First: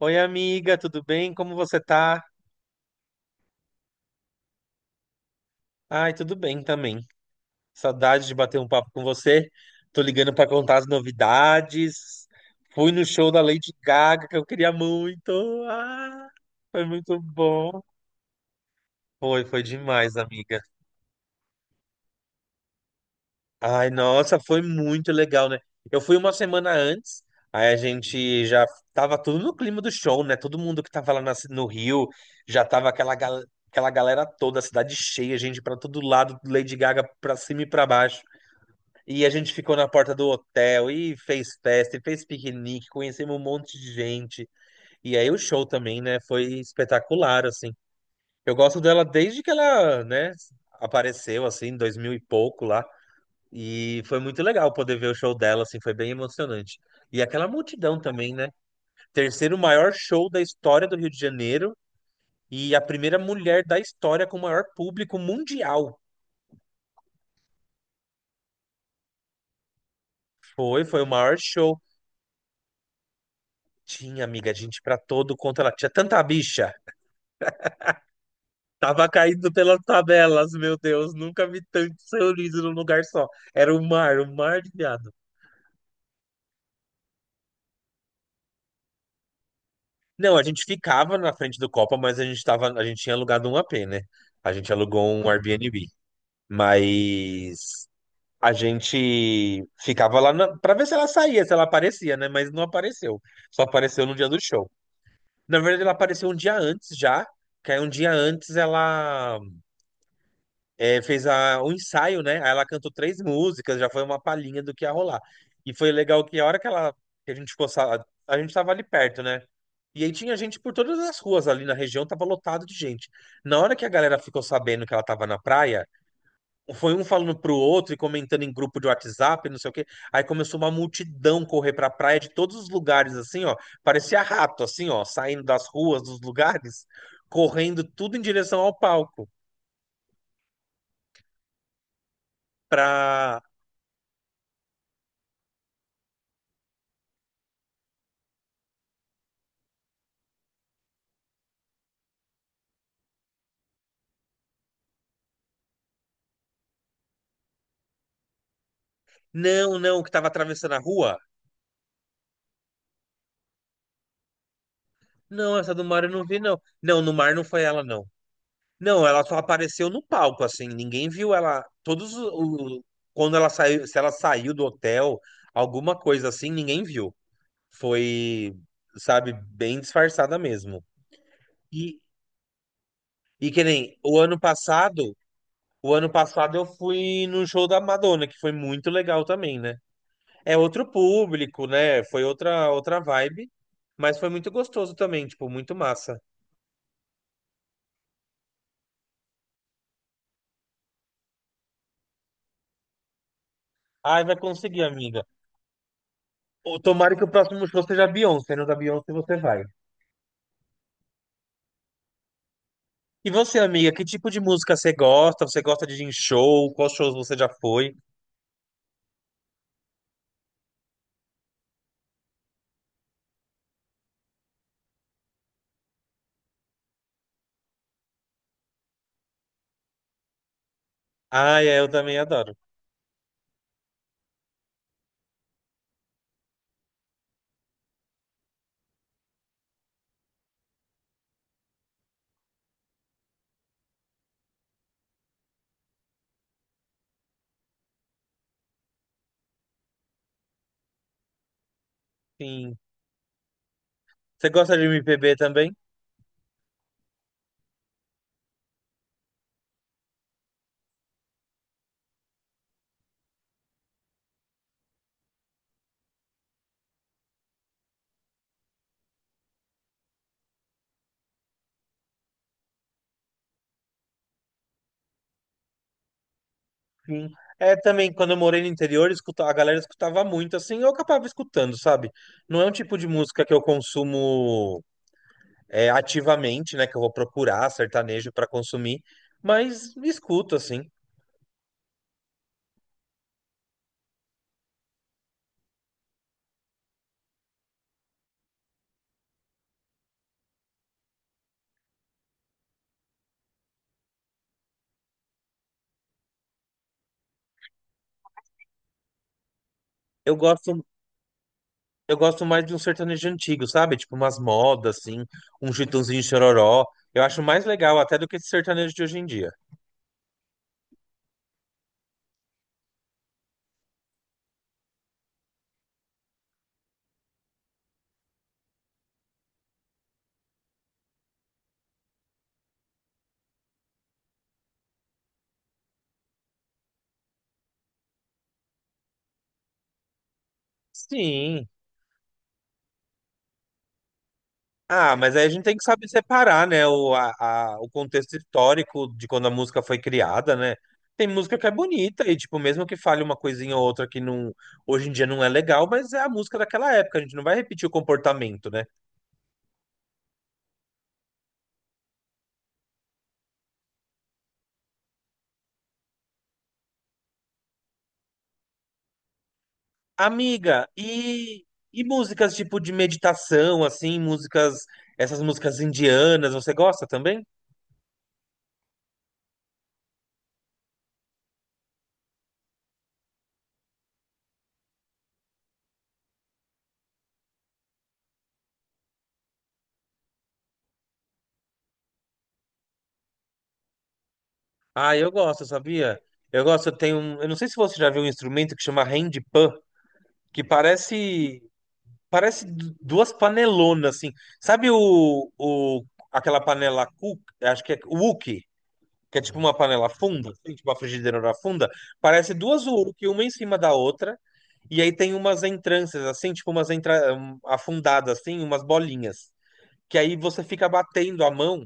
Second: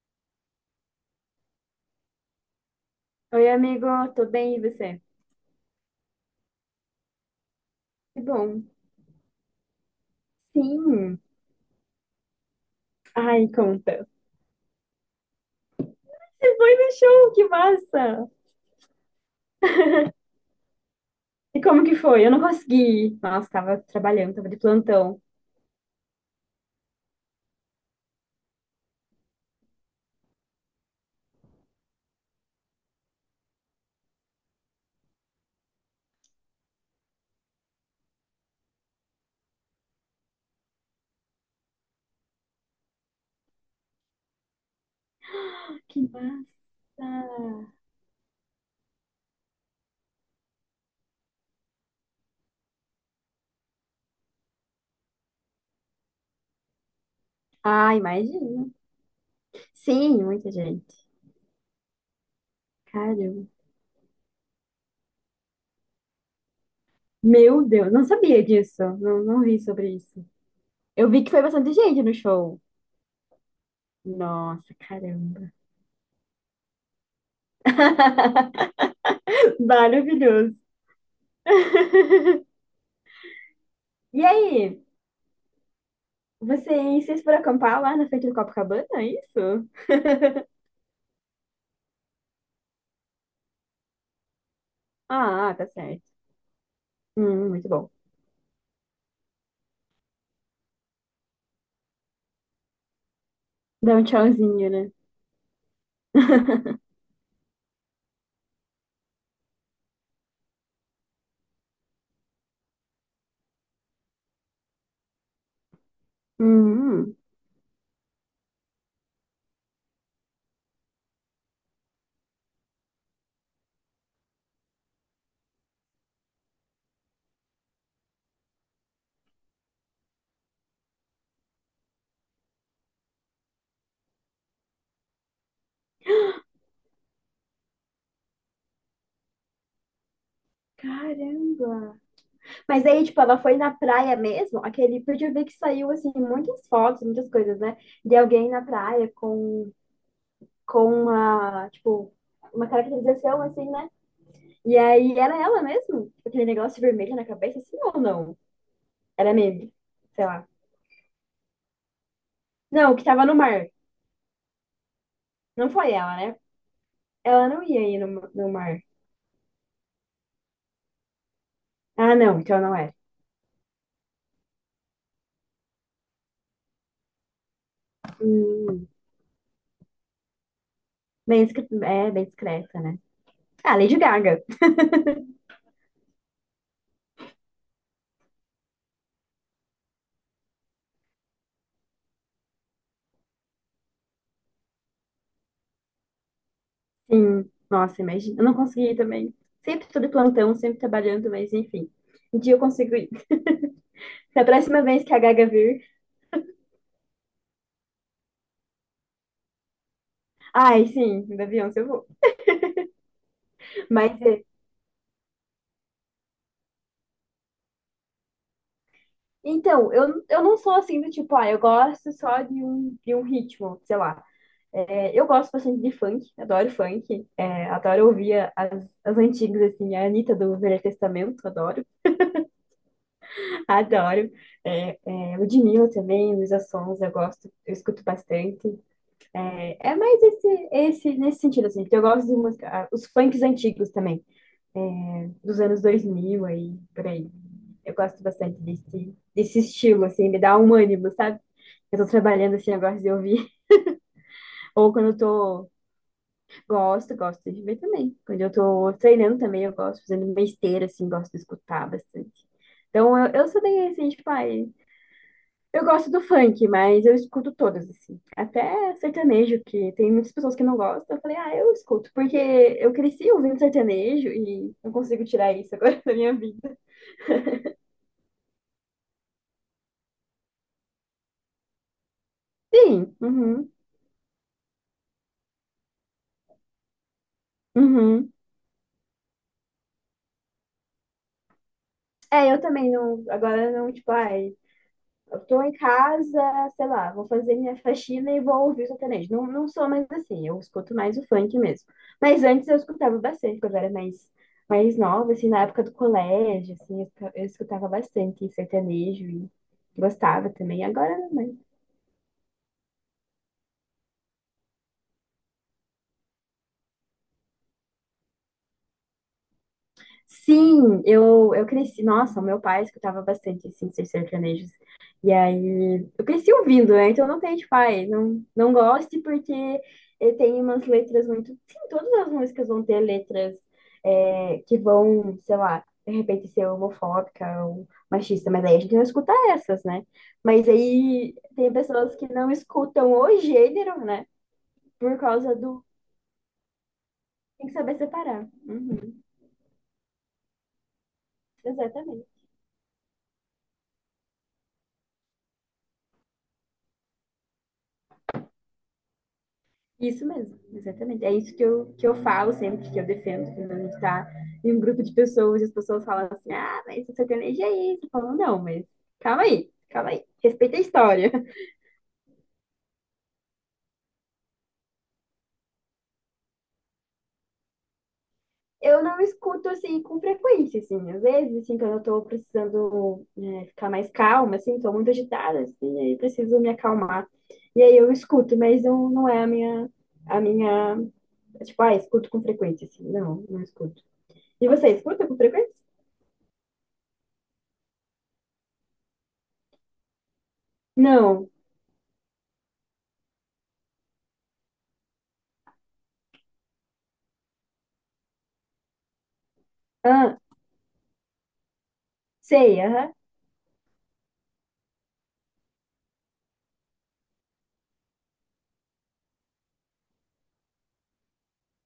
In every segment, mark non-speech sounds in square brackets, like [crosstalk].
Oi, amiga, tudo bem? Como você tá? Oi, amigo, tô bem, e você? Ai, tudo bem também. Que Saudade de bater bom. um papo com você. Tô ligando pra contar as Sim. novidades. Fui no show da Ai, Lady conta. Gaga que eu queria muito. Ah, Você foi foi no muito show, que bom. massa! Foi demais, amiga. E como que foi? Eu não consegui ir. Nossa, tava Ai, trabalhando, nossa, tava de foi muito plantão. legal, né? Eu fui uma semana antes, aí a gente já tava tudo no clima do show, né? Todo mundo que tava lá no Rio, já tava aquela, aquela galera toda, a cidade cheia, gente pra todo lado, Lady Gaga pra cima e pra baixo. E a gente ficou na porta do hotel e fez festa, e fez piquenique, conhecemos um monte de gente. E aí o show Que também, né? Foi massa! espetacular, assim. Eu gosto dela desde que ela, né, apareceu, assim, em 2000 e pouco lá. E foi muito legal poder ver o show dela, assim, foi bem emocionante. E aquela Ah, multidão também, né? imagino. Terceiro maior Sim, show da muita história do gente. Rio de Janeiro e a primeira Caramba. mulher da história com o maior público mundial. Meu Deus, não sabia disso. Não, não vi sobre isso. Foi o Eu vi que maior foi bastante show. gente no show. Tinha, amiga, Nossa, gente pra todo caramba. quanto ela tinha tanta bicha. Tava caindo [laughs] pelas tabelas, Maravilhoso. meu Deus, nunca vi tanto sorriso [laughs] num lugar só. Era E o mar de aí? viado. Vocês foram acampar lá na frente do Copacabana, é isso? Não, a [laughs] gente ficava na frente do Copa, mas a gente tinha alugado um AP, né? A gente alugou um Ah, tá Airbnb. certo. Muito Mas bom. a gente ficava lá na... para ver se ela saía, se ela aparecia, né? Mas não apareceu. Só Dá um apareceu no dia do show. tchauzinho, né? Na verdade, ela apareceu um dia antes [laughs] já. Que aí um dia antes ela fez um ensaio, né? Aí ela cantou três músicas, já foi uma palhinha do que ia rolar. E foi legal que a hora que ela Hum, que a gente ficou, a gente tava ali perto, né? E aí tinha gente por todas as ruas ali na região, tava lotado de gente. Na hora que a galera ficou sabendo que ela tava na praia, foi um falando pro outro e comentando em grupo de WhatsApp, não sei o quê. Aí começou uma multidão correr pra praia de todos os lugares, assim, ó. Parecia rato, assim, ó, saindo das ruas, dos lugares, correndo tudo em direção ao palco. Caramba. Mas aí, tipo, Pra. ela foi na praia mesmo, aquele, porque eu vi que saiu, assim, muitas fotos, muitas coisas, né? De alguém na praia com, uma, tipo, uma caracterização, assim, né? E aí, era ela mesmo? Tipo, aquele negócio vermelho na cabeça, assim, ou não? Era meme, Não, não, que sei tava lá. atravessando a rua. Não, o que tava no mar. Não, Não essa do foi mar eu ela, não né? vi, não. Não, no mar não Ela foi não ia ela, ir não. no, mar. Não, ela só apareceu no palco, assim. Ninguém viu ela. Ah, não, então não era. Quando ela saiu, se ela saiu do hotel, alguma coisa assim, ninguém viu. Foi, Hum, sabe, bem disfarçada mesmo. bem, discre- E, é, bem discreta, né? e que Ah, nem Lady o ano Gaga. [laughs] passado, o ano passado eu fui no show da Madonna, que foi muito legal também, né? É outro público, né? Foi outra vibe, mas foi muito gostoso também, tipo, muito massa. Sim, nossa, imagina. Eu não consegui ir também. Sempre tô de plantão, sempre trabalhando, mas enfim. Um dia eu consigo ir. [laughs] Ai, vai Se a próxima conseguir, vez que a amiga. Gaga vir, Ô, tomara que o próximo show seja a Beyoncé, não da Beyoncé você vai. ai, sim, da Beyoncé eu vou. E você, amiga, que Mas tipo de é, música você gosta? Você gosta de ir em show? Quais shows você já foi? então, eu não sou assim do tipo, ah, eu gosto só de um, ritmo, sei lá. É, eu gosto bastante de funk, adoro funk, é, adoro ouvir as antigas, assim, a Anitta do Velho Testamento, Ai, é, adoro. eu também adoro. [laughs] Adoro. É, Ludmilla também, Luísa Sons, eu gosto, eu escuto bastante. É mais nesse sentido, assim, porque eu gosto de música, ah, os funks antigos também, é, dos anos 2000 aí, por aí. Eu gosto bastante desse estilo, assim, me dá um ânimo, sabe? Eu tô trabalhando assim, Sim. eu gosto de ouvir. Você [laughs] gosta de Ou quando eu MPB tô. também? Gosto, gosto de ver também. Quando eu tô treinando também, eu gosto, fazendo uma esteira, assim, gosto de escutar bastante. Então, eu sou bem assim, tipo, ai, eu gosto do funk, mas eu escuto todas, assim. Até sertanejo, que tem muitas pessoas que não gostam. Eu falei, ah, eu escuto, porque eu cresci ouvindo sertanejo e não consigo tirar isso agora [laughs] da minha vida. Sim. É também, quando eu morei no interior, a galera escutava muito, assim, eu acabava escutando, sabe? Não é um tipo de Sim, música que eu uhum, consumo é, ativamente, né? Que eu vou procurar sertanejo uhum. pra consumir, mas escuto, assim. É, eu também não. Agora não, tipo, ai. Eu tô em casa, sei lá, vou fazer minha faxina e vou ouvir o sertanejo. Não, não sou mais assim, eu escuto mais o funk mesmo. Mas antes eu escutava bastante, quando eu era mais nova, assim, na época do colégio, assim, eu escutava bastante sertanejo e Eu gostava gosto, também. Agora não. eu gosto mais de um sertanejo antigo, sabe? Tipo umas modas, assim, um Chitãozinho e Chororó. Eu acho mais legal até do que esse sertanejo de hoje em dia. Sim, eu cresci. Nossa, o meu pai escutava bastante assim, esses sertanejos. E aí, eu cresci ouvindo, né? Então não tem, tipo, pai não, não goste porque tem umas letras muito. Sim, todas as músicas vão ter letras que vão, sei lá, de repente ser homofóbica ou machista, mas aí a gente não escuta essas, né? Mas aí Sim. tem pessoas que não escutam o gênero, né? Ah, Por mas aí a causa gente tem que do. saber separar, né, Tem que o saber contexto separar. histórico Uhum, de quando a música foi criada, né? Tem música que é bonita exatamente. e, tipo, mesmo que fale uma coisinha ou outra que não, hoje em dia não é legal, mas é a música daquela época, a gente não vai repetir o comportamento, né? Isso mesmo, exatamente. É isso que eu falo sempre, que eu defendo, quando a gente está em um grupo de pessoas e as pessoas falam assim, ah, mas você tem energia é isso. Eu falo, não, mas calma aí, respeita a Amiga, história. [laughs] E músicas tipo de meditação, assim, músicas, essas músicas indianas, você gosta também? Eu não escuto, assim, com frequência, assim, às vezes, assim, quando eu tô precisando né, ficar mais calma, assim, tô muito agitada, assim, aí preciso me acalmar. E aí eu escuto, mas não, não é a minha, tipo, ah, escuto com frequência, assim, não, não escuto. E você Ah, escuta eu com gosto, frequência? sabia? Eu gosto, eu tenho, um- eu não sei se você já viu um instrumento que chama handpan, que Não. parece duas panelonas, assim. Sabe aquela panela cook, acho que é wok, que é tipo uma panela Ah, funda, assim, tipo uma frigideira funda? Parece sei, duas aham. wok, uma em cima da outra, e aí tem umas entranças, assim, tipo afundadas, assim, umas bolinhas. Que aí você fica batendo a mão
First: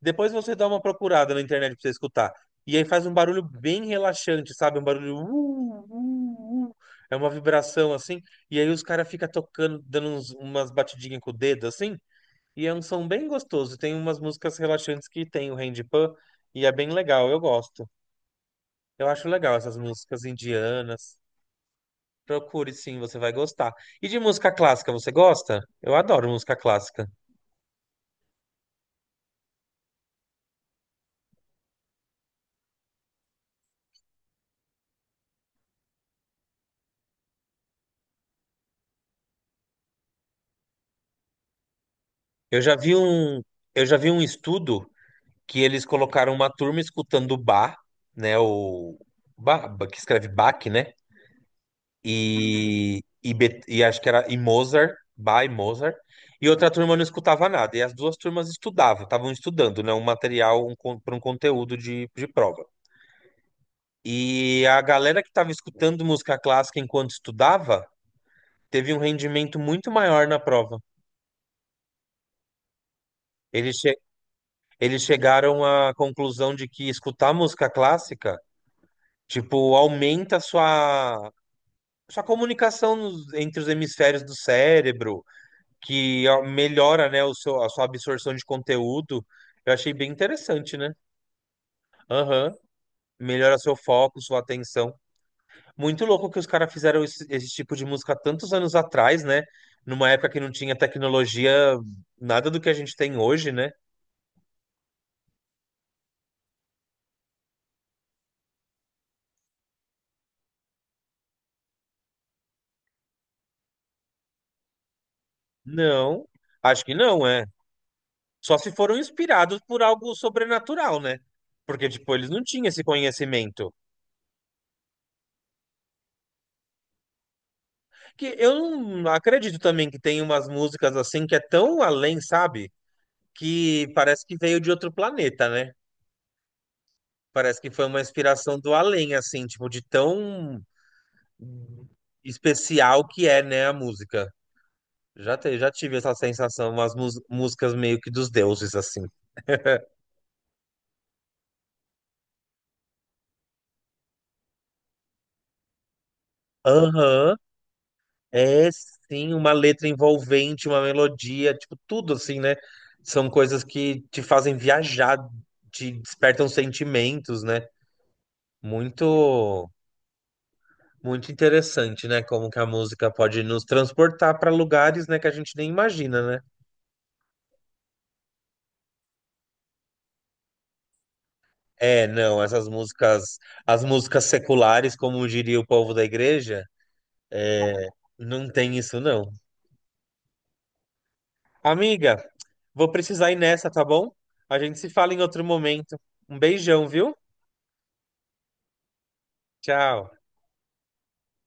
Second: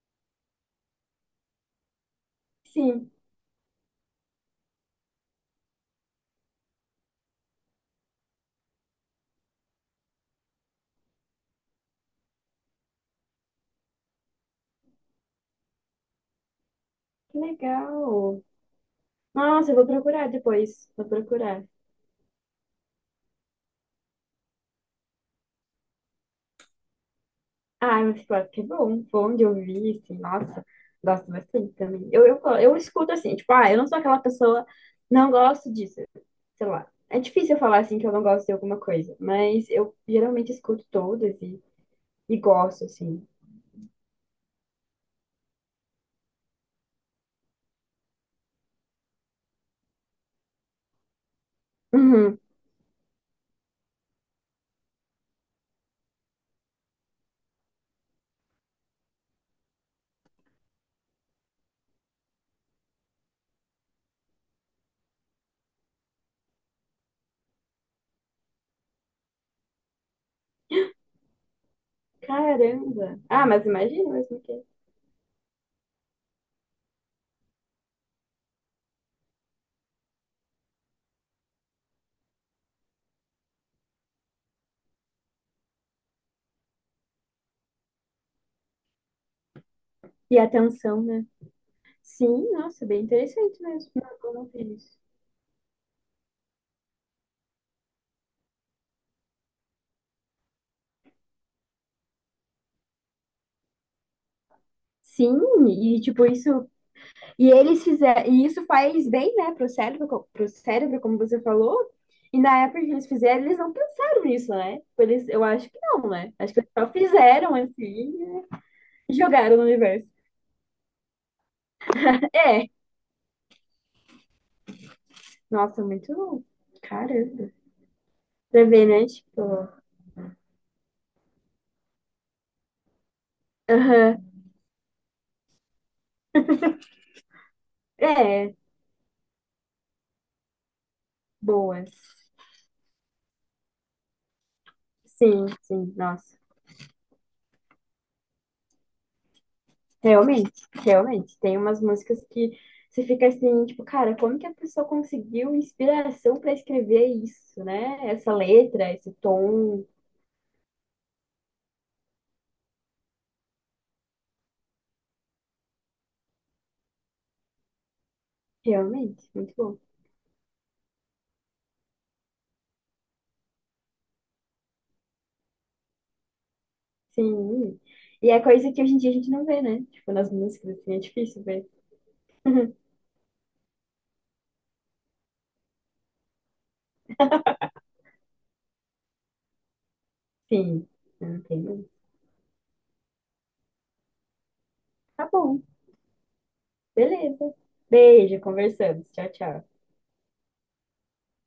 depois você dá uma procurada na internet pra você escutar. E aí faz Sim. um barulho bem relaxante, sabe? Um barulho. Uh, uh. É uma vibração assim. E aí os caras ficam tocando, dando umas batidinhas com o dedo assim. E é um som bem gostoso. Tem umas músicas relaxantes que tem o Randy Pan. E é bem legal, eu Que gosto. legal. Eu acho legal Nossa, eu essas vou músicas procurar depois. Vou indianas. procurar. Procure sim, você vai gostar. E de música clássica, você gosta? Eu adoro música clássica. Ah, mas eu acho que é bom. Bom de ouvir, assim. Nossa, gosto bastante também. Eu escuto assim, tipo, ah, eu não sou aquela pessoa, não gosto disso. Sei lá. É difícil eu falar assim que eu não gosto de alguma coisa, mas eu geralmente escuto todas e Eu já gosto, vi assim. um, eu já vi um estudo que eles colocaram uma turma escutando Bach, né? O Bach, que escreve Bach, né? Uhum. E acho que era e Mozart, Bach e Mozart. E outra turma não escutava nada. E as duas turmas estudavam, estavam estudando, né? Um material para um conteúdo de prova. E a galera que estava escutando música clássica enquanto estudava teve um rendimento muito maior na prova. Caramba. Ah, mas Eles, che- imagina mesmo que. eles chegaram à conclusão de que escutar música clássica, tipo, aumenta a sua comunicação entre os hemisférios do cérebro, que ó, melhora, né, a sua absorção de conteúdo. Eu achei bem E a interessante, né? atenção, né? Sim, Aham. nossa, bem Melhora interessante seu mesmo. Não, foco, eu sua não atenção. fiz. Muito louco que os caras fizeram esse tipo de música tantos anos atrás, né? Numa época que não tinha tecnologia, nada do que a gente tem hoje, né? Sim, e tipo isso, e eles fizeram, e isso faz bem, né, pro cérebro, como você falou. E na época que eles fizeram, eles não pensaram nisso, né? Tipo, eles, eu acho que não, Não, né? Acho que eles acho só que não, é. fizeram assim Só se foram e jogaram inspirados no por universo. algo sobrenatural, né? Porque, tipo, eles não tinham É, esse conhecimento. nossa, muito louco. Caramba. Que Pra eu ver, né? não Tipo, acredito também que tem umas músicas assim que é tão além, sabe? Que aham. parece que veio de outro planeta, né? Parece que foi uma É, inspiração do além, assim, tipo, de tão boas. especial que é, né, a música. Já, Sim, te- já sim, tive essa nossa. sensação, umas músicas meio que dos deuses, assim. Realmente, realmente. Tem umas músicas que você fica assim, tipo, cara, como que a pessoa conseguiu inspiração para escrever Aham, isso, né? Essa é letra, esse sim, uma tom. letra envolvente, uma melodia, tipo, tudo assim, né? São coisas que te fazem viajar, te despertam sentimentos, né? Realmente, muito Muito. bom. Muito interessante, né? Como que a música pode nos transportar para lugares, né, que a gente nem imagina, né? Sim. E é coisa que hoje em dia a gente não vê, né? Tipo, nas músicas, assim, é difícil ver. É, não, essas [laughs] músicas, as músicas seculares, como diria o povo da igreja, não tem isso não. Sim, não tem mais. Amiga, vou precisar ir nessa, tá bom? A gente se fala em Tá outro bom, momento. Um beijão, viu? beleza. Beijo, conversamos. Tchau, tchau. Tchau.